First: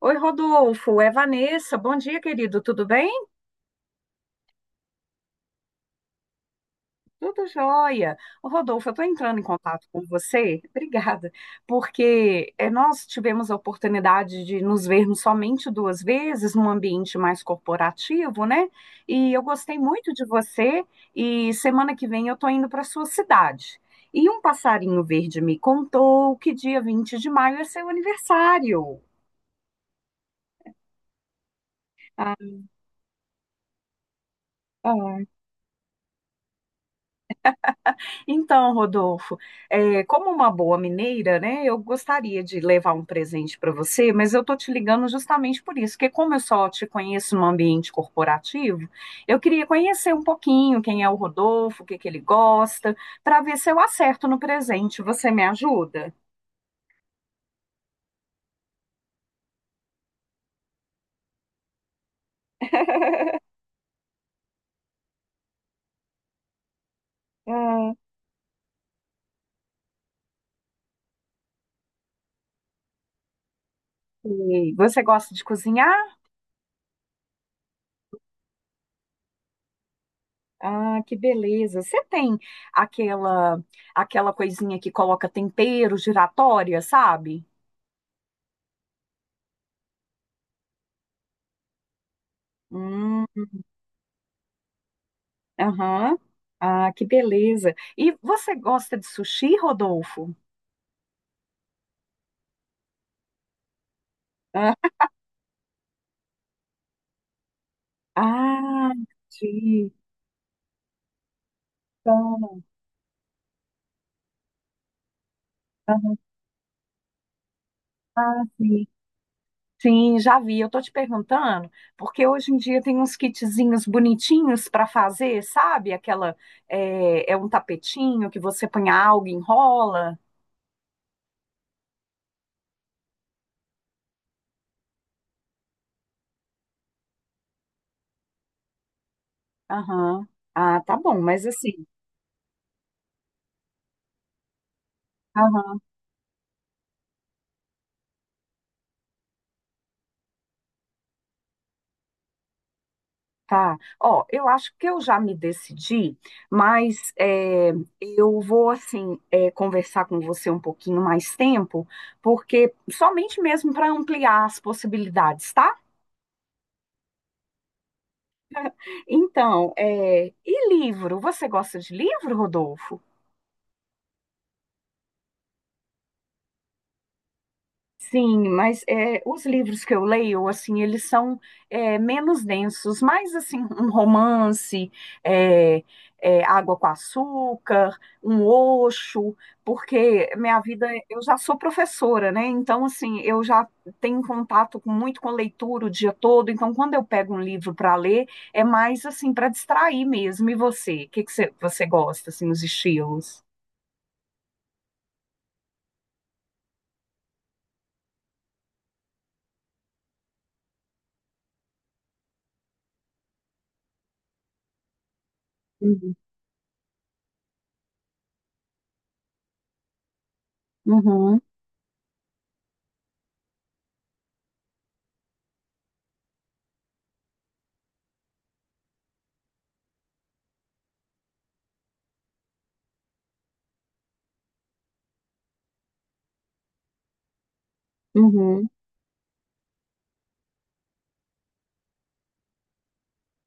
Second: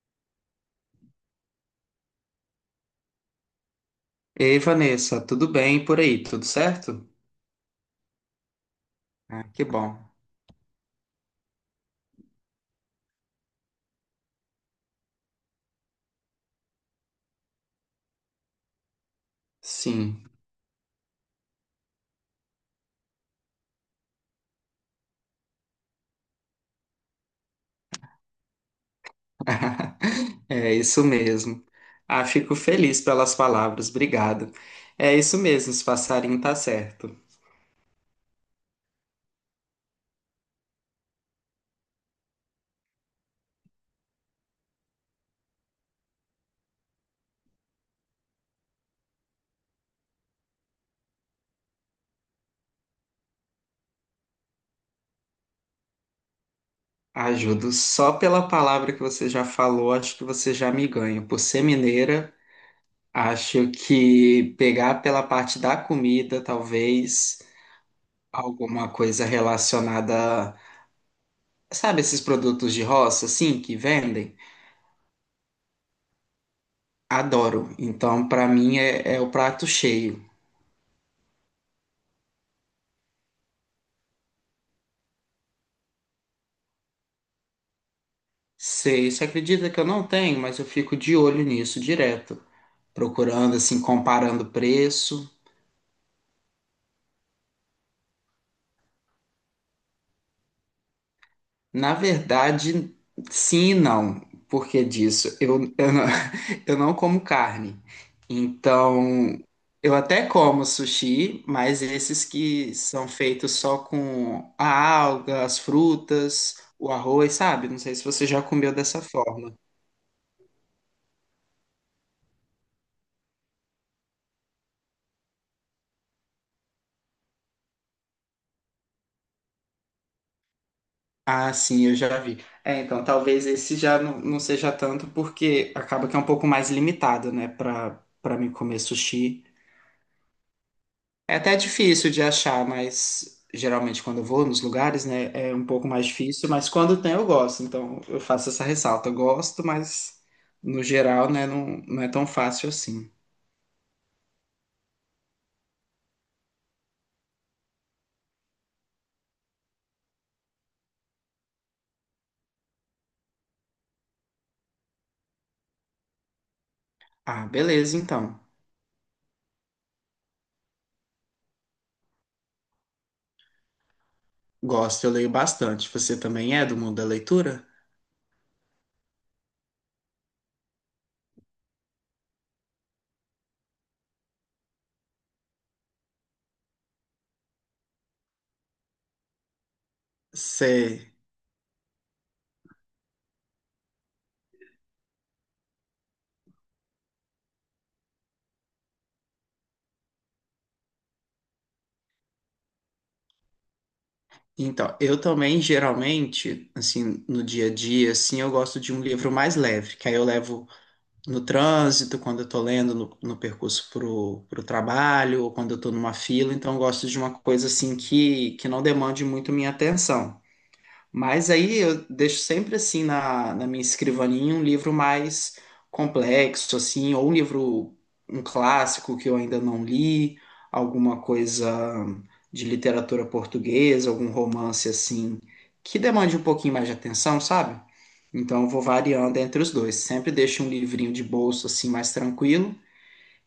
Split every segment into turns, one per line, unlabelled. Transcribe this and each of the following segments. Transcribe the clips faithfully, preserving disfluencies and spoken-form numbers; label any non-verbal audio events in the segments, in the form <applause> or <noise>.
Oi, Rodolfo, é Vanessa. Bom dia, querido. Tudo bem?
Ei, Vanessa, tudo bem por aí? Tudo certo?
Tudo jóia. Ô, Rodolfo, eu estou entrando em
Ah, que
contato
bom.
com você, <laughs> obrigada, porque eh, nós tivemos a oportunidade de nos vermos somente duas vezes num ambiente mais corporativo, né? E eu gostei muito de
Sim,
você. E semana que vem eu estou indo para sua cidade. E um passarinho verde me contou que dia vinte de maio é seu aniversário.
<laughs> é isso mesmo. Ah, fico feliz pelas palavras, obrigado. É
Ah,
isso mesmo, esse passarinho tá certo.
então, Rodolfo, é, como uma boa mineira, né, eu gostaria de levar um presente para você, mas eu tô te ligando justamente por isso, porque como eu só te conheço no ambiente corporativo, eu queria conhecer um pouquinho quem é o Rodolfo, o que que ele gosta, para ver se eu acerto no presente. Você me ajuda?
Ajudo só pela palavra que você já falou, acho que você já me ganha. Por ser mineira, acho que pegar pela parte da comida, talvez
Ah,
alguma coisa relacionada, sabe, esses produtos de roça, assim, que vendem?
e você gosta de cozinhar?
Adoro. Então, pra mim, é, é o prato cheio.
Ah, que beleza. Você tem aquela aquela coisinha que coloca tempero giratória, sabe?
Sei, você acredita que eu não tenho, mas eu fico de olho nisso direto,
Hum.
procurando, assim, comparando preço.
Aham. Ah, que beleza. E você gosta de sushi, Rodolfo?
Na verdade, sim e não. Por
Ah,
que disso eu, eu não, <laughs> eu não como carne.
ah,
Então,
entendi.
eu até como sushi, mas esses
Então,
que são feitos só com a alga, as frutas, o arroz, sabe? Não sei se você
ah,
já comeu
sim.
dessa forma.
Sim, já vi. Eu tô te perguntando, porque hoje em dia tem uns kitzinhos bonitinhos para fazer, sabe? Aquela é, é um tapetinho que você põe algo, enrola.
Ah, sim, eu já vi. É, então, talvez esse já não, não seja tanto, porque acaba que é um pouco mais limitado, né, pra, pra mim comer sushi.
Aham. Ah, tá bom,
É
mas
até
assim.
difícil de achar, mas geralmente quando eu vou nos lugares, né, é um pouco mais difícil, mas quando tem eu gosto, então eu faço essa ressalta. Eu gosto, mas no geral, né, não, não é tão fácil assim.
Tá. Ó, eu acho que eu já me decidi, mas é, eu vou, assim, é, conversar com você um pouquinho mais tempo, porque somente mesmo para ampliar as possibilidades, tá?
Ah, beleza, então.
Então, é, e livro? Você gosta de livro, Rodolfo?
Gosto, eu leio bastante. Você também é do mundo da leitura?
Sim, mas é, os livros que eu leio, assim, eles são é, menos densos, mais assim, <laughs> um romance, é, é, água com açúcar, um Osho, porque minha vida,
Sei.
eu já sou professora, né? Então, assim, eu já tenho contato com- muito com leitura o dia todo, então quando eu pego um livro para ler, é mais assim, para distrair mesmo. E você? O que que você, você gosta, assim, os estilos?
Então, eu também, geralmente, assim, no dia a dia, assim, eu gosto de um livro mais leve, que aí eu levo no trânsito, quando eu tô lendo no, no percurso pro, pro trabalho, ou quando eu tô numa
Uhum.
fila, então eu gosto de uma coisa, assim, que, que não demande muito minha atenção.
Uhum,
Mas aí eu deixo sempre assim na, na minha escrivaninha um livro mais complexo, assim, ou um livro, um clássico que eu ainda não li, alguma coisa de literatura portuguesa, algum romance assim, que demande um pouquinho mais de atenção, sabe? Então
uhum,
eu vou variando entre os dois. Sempre deixo um livrinho de bolso assim mais tranquilo,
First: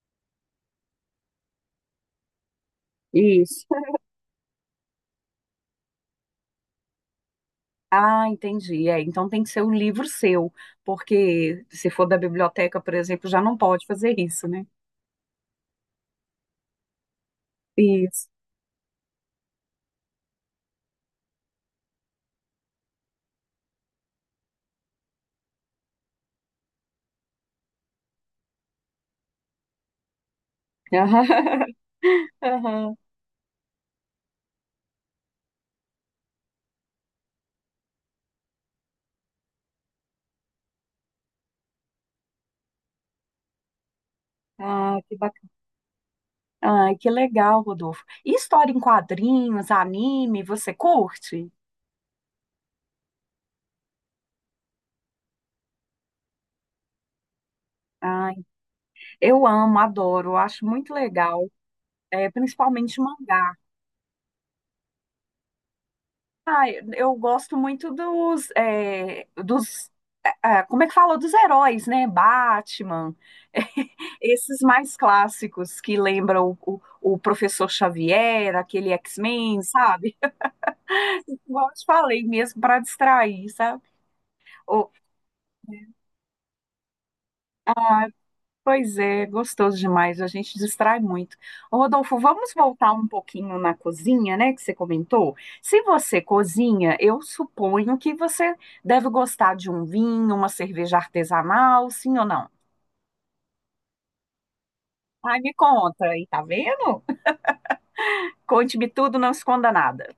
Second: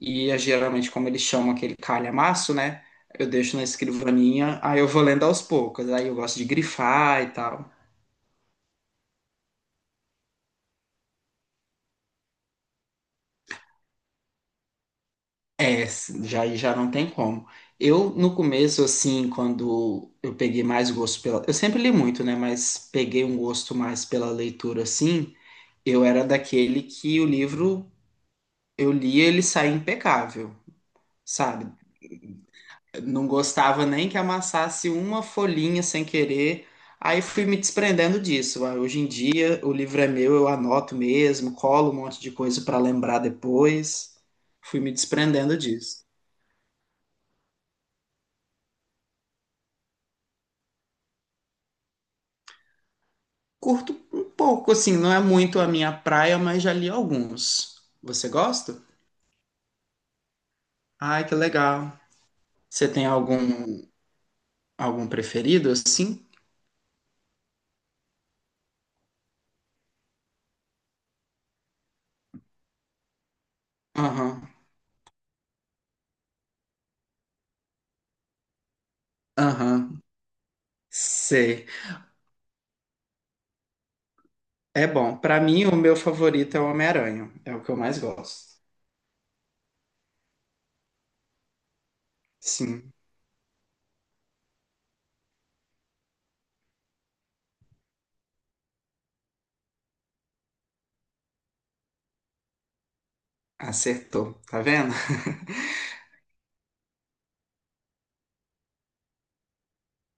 e eh, geralmente, como eles chamam aquele calhamaço, né? Eu deixo na
isso.
escrivaninha, aí eu vou lendo aos poucos, aí eu gosto de grifar e tal.
Ah, entendi. É, então tem que ser um livro seu, porque se for da biblioteca, por exemplo, já não pode fazer isso, né?
É, já, já não tem como. Eu,
Isso.
no começo, assim, quando eu peguei mais gosto pela. Eu sempre li muito, né? Mas peguei um gosto mais pela leitura, assim. Eu era daquele que o livro eu lia, ele saía impecável, sabe?
<laughs> Aham.
Não gostava nem que amassasse uma folhinha sem querer. Aí fui me desprendendo disso. Aí, hoje em dia, o livro é meu, eu anoto mesmo, colo um monte de coisa para lembrar depois. Fui me
Ah, que bacana.
desprendendo disso.
Ai, que legal, Rodolfo. E história em quadrinhos, anime, você curte?
Curto um pouco, assim, não é muito a minha praia, mas já li alguns. Você
Ai,
gosta?
eu amo, adoro, eu acho muito
Ai, que
legal,
legal.
é,
Você
principalmente
tem
mangá.
algum algum preferido assim?
Ai, eu gosto muito dos, é, dos, é, é, como é que fala? Dos heróis, né? Batman. <laughs>
Aham.
Esses mais clássicos que lembram o, o, o professor Xavier, aquele X-Men,
Aham.
sabe? <laughs>
Sei.
Igual eu te falei mesmo, para distrair, sabe?
É
Ou-
bom. Pra mim, o meu favorito é o Homem-Aranha. É o que eu mais gosto.
Pois é, gostoso demais, a gente distrai muito. Ô, Rodolfo, vamos voltar
Sim,
um pouquinho na cozinha, né, que você comentou? Se você cozinha, eu suponho que você deve gostar de um vinho, uma cerveja artesanal, sim ou não?
acertou. Tá vendo?
Ai,
<laughs>
me conta aí, tá vendo? Conte-me tudo, não esconda nada.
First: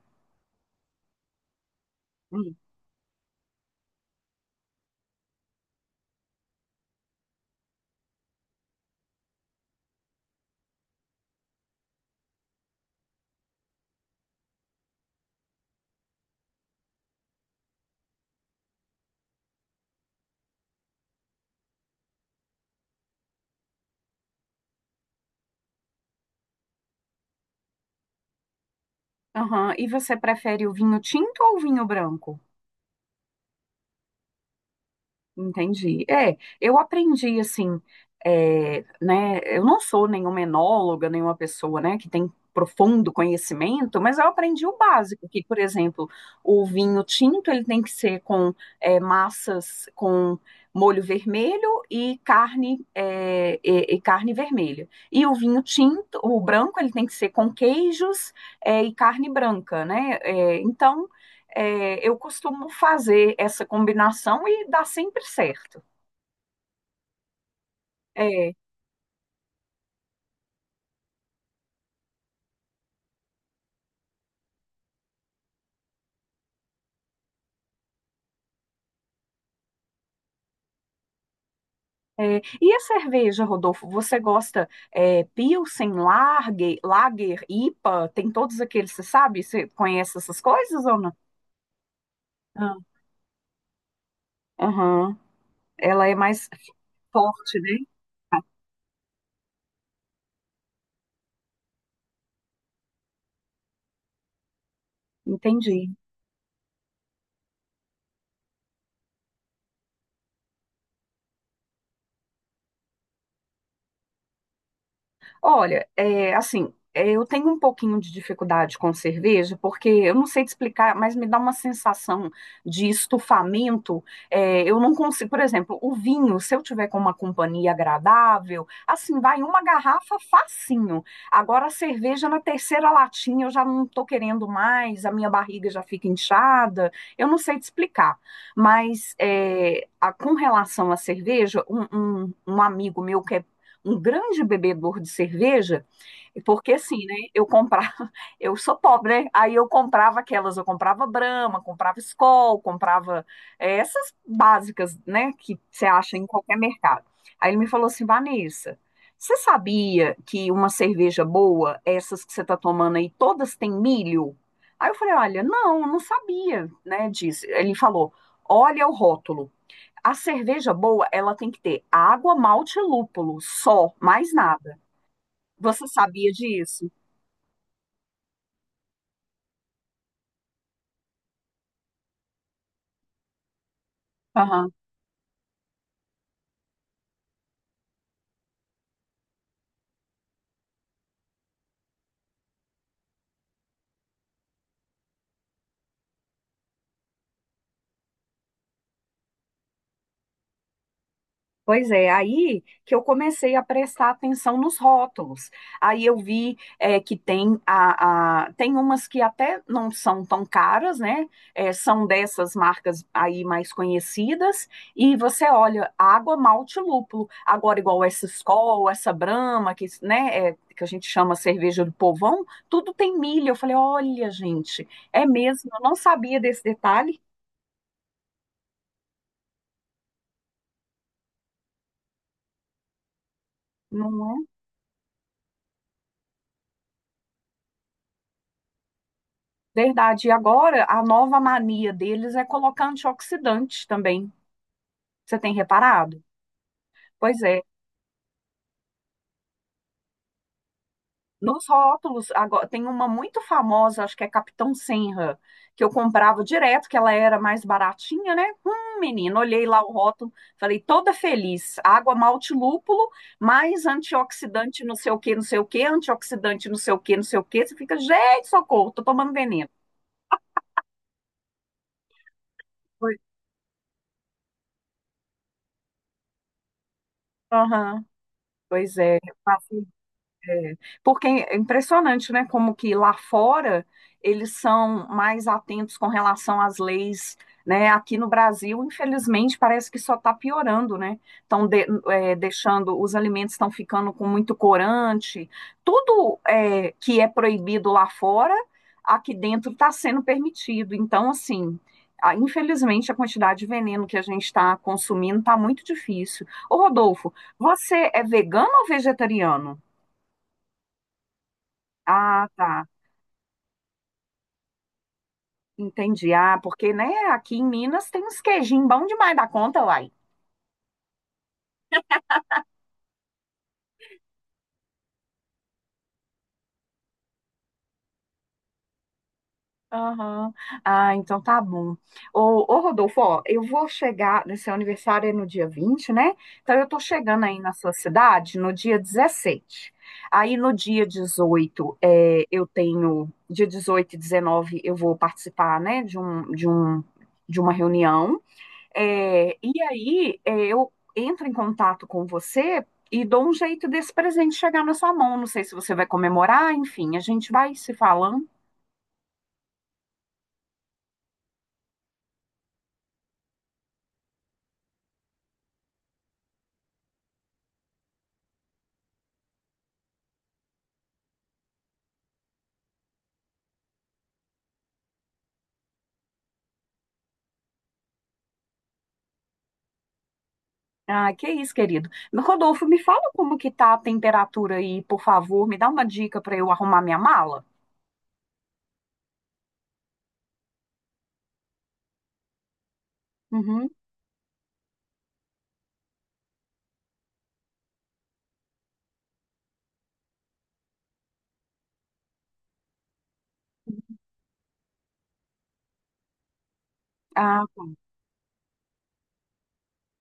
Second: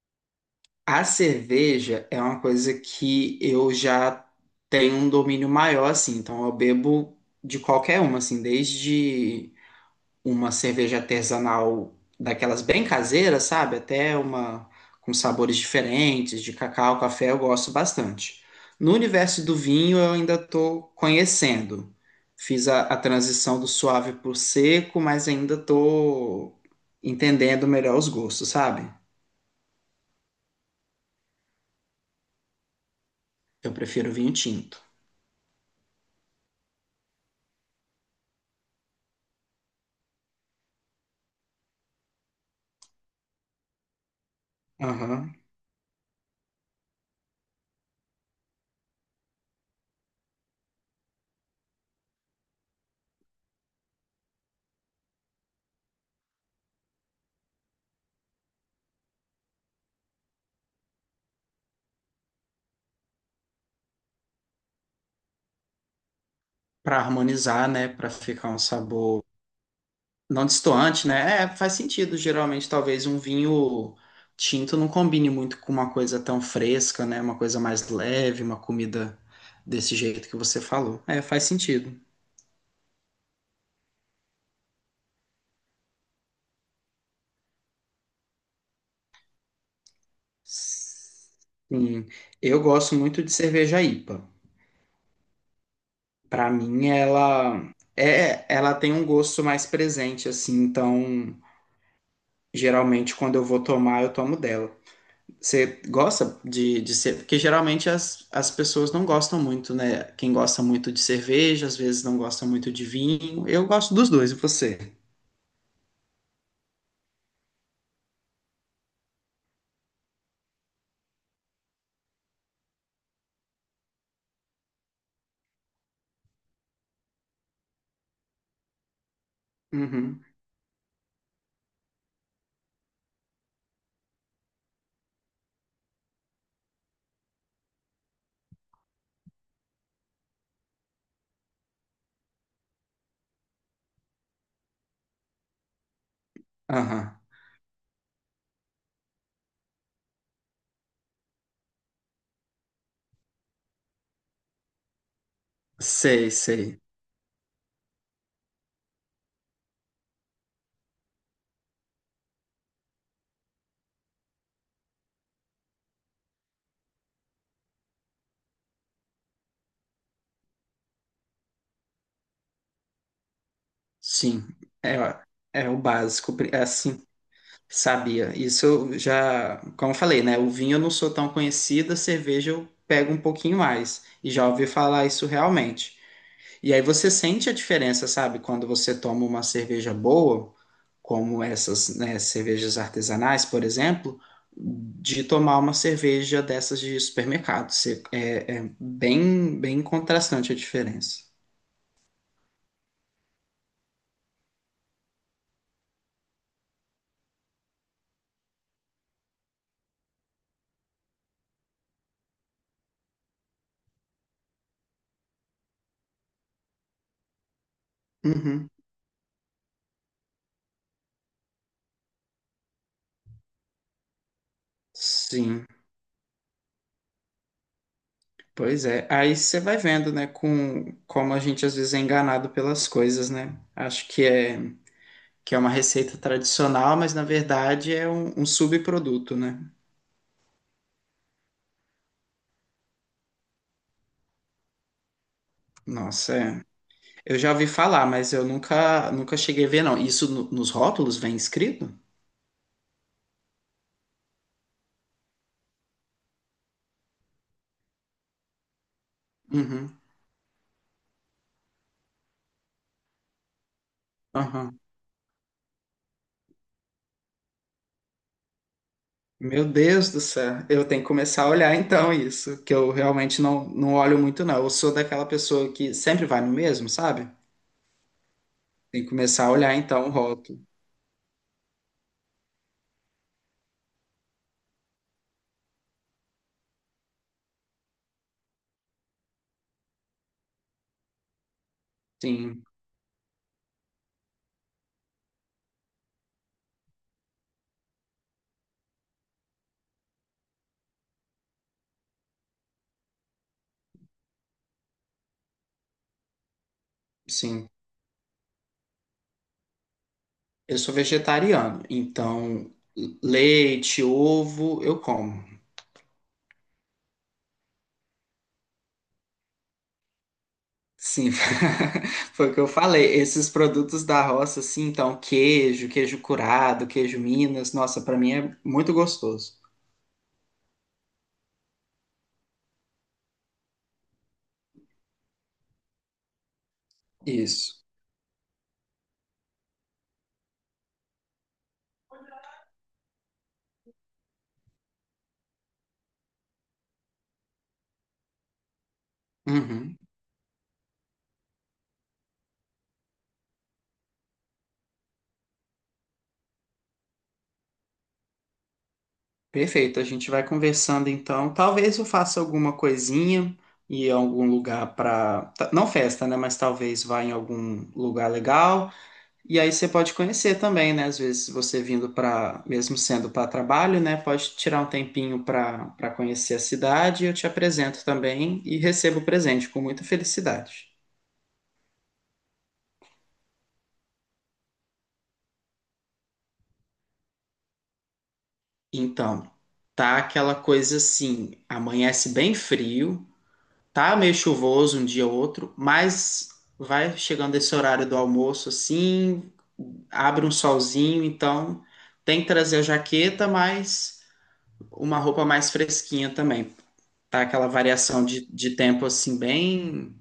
A cerveja é uma coisa que eu já tenho um domínio maior, assim. Então, eu bebo de qualquer uma, assim, desde uma cerveja artesanal daquelas bem caseiras, sabe? Até uma com sabores diferentes, de cacau, café, eu gosto bastante. No universo do vinho, eu ainda estou conhecendo. Fiz a, a transição do suave para o seco, mas ainda estou entendendo melhor os gostos, sabe?
Aham. E você prefere o vinho tinto ou o vinho branco?
Eu prefiro vinho tinto.
Entendi. É, eu aprendi assim, é, né? Eu não sou nenhuma enóloga, nenhuma pessoa, né, que tem profundo conhecimento, mas eu aprendi o básico,
Aham.
que, por exemplo, o vinho tinto ele tem que ser com é, massas com molho vermelho e carne é, e, e carne vermelha. E o vinho tinto, o branco, ele tem que ser com queijos é, e carne branca, né? É, então é, eu costumo fazer essa combinação e dá sempre certo.
Para harmonizar, né? Para ficar
É,
um sabor não destoante, né? É, faz sentido. Geralmente, talvez um vinho tinto não combine muito com uma coisa tão fresca, né? Uma coisa mais leve, uma comida desse jeito que você falou. É, faz sentido.
é. E a cerveja, Rodolfo, você gosta é, Pilsen, Lager, Lager, I P A, tem todos aqueles, você sabe? Você conhece essas coisas ou não?
Sim. Eu
Não.
gosto muito de cerveja I P A.
Aham. Ela é mais
Para mim,
forte,
ela
né?
é, ela tem um gosto mais presente, assim. Então, geralmente, quando eu vou tomar, eu tomo dela. Você
Entendi.
gosta de, de ser. Porque geralmente as, as pessoas não gostam muito, né? Quem gosta muito de cerveja, às vezes não gosta muito de vinho. Eu gosto dos dois, e você?
Olha, é, assim, é, eu tenho um pouquinho de dificuldade com cerveja, porque eu não sei te explicar, mas me dá uma sensação de estufamento. É, eu não consigo, por exemplo, o vinho, se eu tiver com uma companhia agradável, assim, vai uma garrafa
Uhum.
facinho. Agora, a cerveja na terceira latinha eu já não tô querendo mais, a minha barriga já fica inchada. Eu não sei te explicar, mas é, a- com relação à cerveja, um, um um amigo meu que é um grande bebedor de cerveja, porque assim, né?
Aham.
Eu comprava, <laughs> eu sou pobre, né? Aí eu comprava aquelas, eu comprava Brahma, comprava Skol, comprava é, essas básicas, né? Que você acha em
Sei,
qualquer
sei.
mercado. Aí ele me falou assim, Vanessa, você sabia que uma cerveja boa, essas que você está tomando aí, todas têm milho? Aí eu falei, olha, não, não sabia, né? Disse. Ele falou, olha o rótulo. A cerveja boa, ela tem que ter água, malte e lúpulo, só, mais
Sim.
nada.
É, ó, é o
Você sabia
básico. pri- é
disso?
Assim, sabia. Isso eu já. Como eu falei, né? O vinho eu não sou tão conhecida, cerveja eu pego um pouquinho mais. E já ouvi falar isso realmente. E aí você sente a diferença, sabe? Quando você toma uma cerveja boa, como essas, né, cervejas artesanais, por exemplo, de tomar uma cerveja dessas de supermercado. Você- é, é bem, bem contrastante a diferença.
Pois é, aí que eu comecei a prestar atenção nos rótulos. Aí eu vi é, que tem a, a- tem umas que até não são tão caras, né? É, são dessas marcas aí mais conhecidas. E você olha, água, malte, lúpulo. Agora, igual essa
Uhum.
Skol, essa Brahma, que, né, é, que a gente chama cerveja do povão, tudo tem milho. Eu falei, olha, gente, é
Sim,
mesmo, eu não sabia desse detalhe,
pois é. Aí você vai vendo, né, com como a gente às vezes é enganado pelas coisas, né? Acho que
não é?
é que é uma receita tradicional, mas na verdade é um, um subproduto, né?
Verdade. E agora, a nova mania deles é colocar antioxidante também. Você tem reparado?
Nossa, é. Eu
Pois
já
é.
ouvi falar, mas eu nunca, nunca cheguei a ver, não. Isso no- nos rótulos vem
Nos
escrito?
rótulos, agora, tem uma muito famosa, acho que é Capitão Senra, que eu comprava direto, que ela era mais baratinha, né? Hum, menino, olhei lá o
Uhum,
rótulo, falei, toda feliz. Água malte lúpulo, mais
aham.
antioxidante não sei o que, não sei o que, antioxidante não sei o que, não sei o que. Você fica, gente, socorro, tô tomando
Meu
veneno.
Deus do céu, eu tenho que começar a olhar então isso, que eu
Pois,
realmente não, não olho muito, não. Eu sou daquela pessoa que sempre vai no mesmo, sabe?
aham, pois
Tem que
é.
começar a olhar então o rótulo.
É, porque é impressionante, né? Como que lá fora eles são mais atentos com relação às leis, né? Aqui no Brasil, infelizmente, parece que só está piorando, né? Estão de- é,
Sim,
deixando, os alimentos estão ficando com muito corante, tudo é, que é proibido lá fora, aqui dentro está sendo permitido. Então, assim. a- Infelizmente, a quantidade de veneno que a gente está consumindo está muito difícil. Ô Rodolfo,
sim.
você é vegano ou vegetariano?
Eu sou vegetariano,
Ah,
então
tá.
leite, ovo, eu como.
Entendi. Ah, porque, né, aqui em Minas tem uns queijinhos bom demais da conta, uai.
Sim, <laughs> foi o que eu falei. Esses produtos da roça, assim, então, queijo, queijo curado, queijo Minas, nossa, pra mim é muito gostoso.
Aham. Ah, então tá bom. Ô, ô, Rodolfo, ó, eu vou chegar, nesse aniversário é no dia vinte, né? Então eu tô chegando aí na
Isso.
sua cidade no dia dezessete. Aí no dia dezoito é, eu tenho, dia dezoito e dezenove, eu vou participar, né, de um, de um, de uma reunião. É, e
Uhum.
aí, é, eu entro em contato com você e dou um jeito desse presente chegar na sua mão. Não sei se você vai comemorar, enfim, a gente vai se falando.
Perfeito, a gente vai conversando então. Talvez eu faça alguma coisinha e algum lugar para não festa, né? Mas talvez vá em algum lugar legal. E aí você pode conhecer também, né? Às vezes você vindo para, mesmo sendo para trabalho, né? Pode tirar um tempinho para para conhecer a cidade. Eu te apresento também e recebo o presente com muita felicidade.
Ah, que isso, querido. Rodolfo, me fala como que tá a temperatura aí, por favor. Me dá uma dica para eu arrumar minha mala?
Então, tá aquela coisa assim, amanhece bem frio,
Uhum.
tá meio chuvoso um dia ou outro, mas vai chegando esse horário do almoço assim, abre um solzinho, então tem que trazer a jaqueta, mas uma roupa mais fresquinha também. Tá
Ah,
aquela
tá.
variação de, de tempo assim, bem,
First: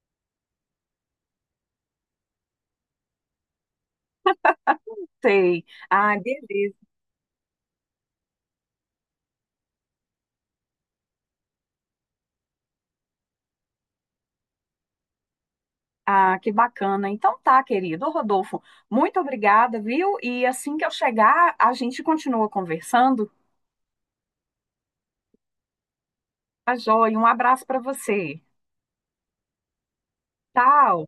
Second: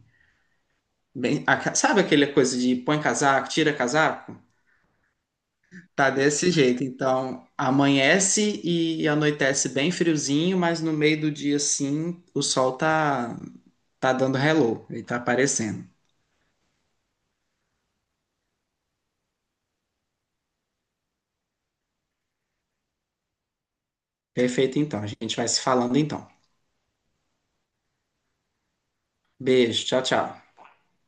bem. aca- Sabe aquela coisa de põe casaco, tira casaco?
Sei.
Tá
Ah,
desse
beleza.
jeito. Então, amanhece e anoitece bem friozinho, mas no meio do dia, assim, o sol tá, tá dando hello, ele tá aparecendo.
Ah, que bacana. Então tá, querido. Ô, Rodolfo, muito obrigada, viu? E assim que eu chegar, a gente continua conversando.
Perfeito, então. A gente vai se falando então.
Tá joia. Um abraço para você.
Beijo, tchau, tchau.
Tchau.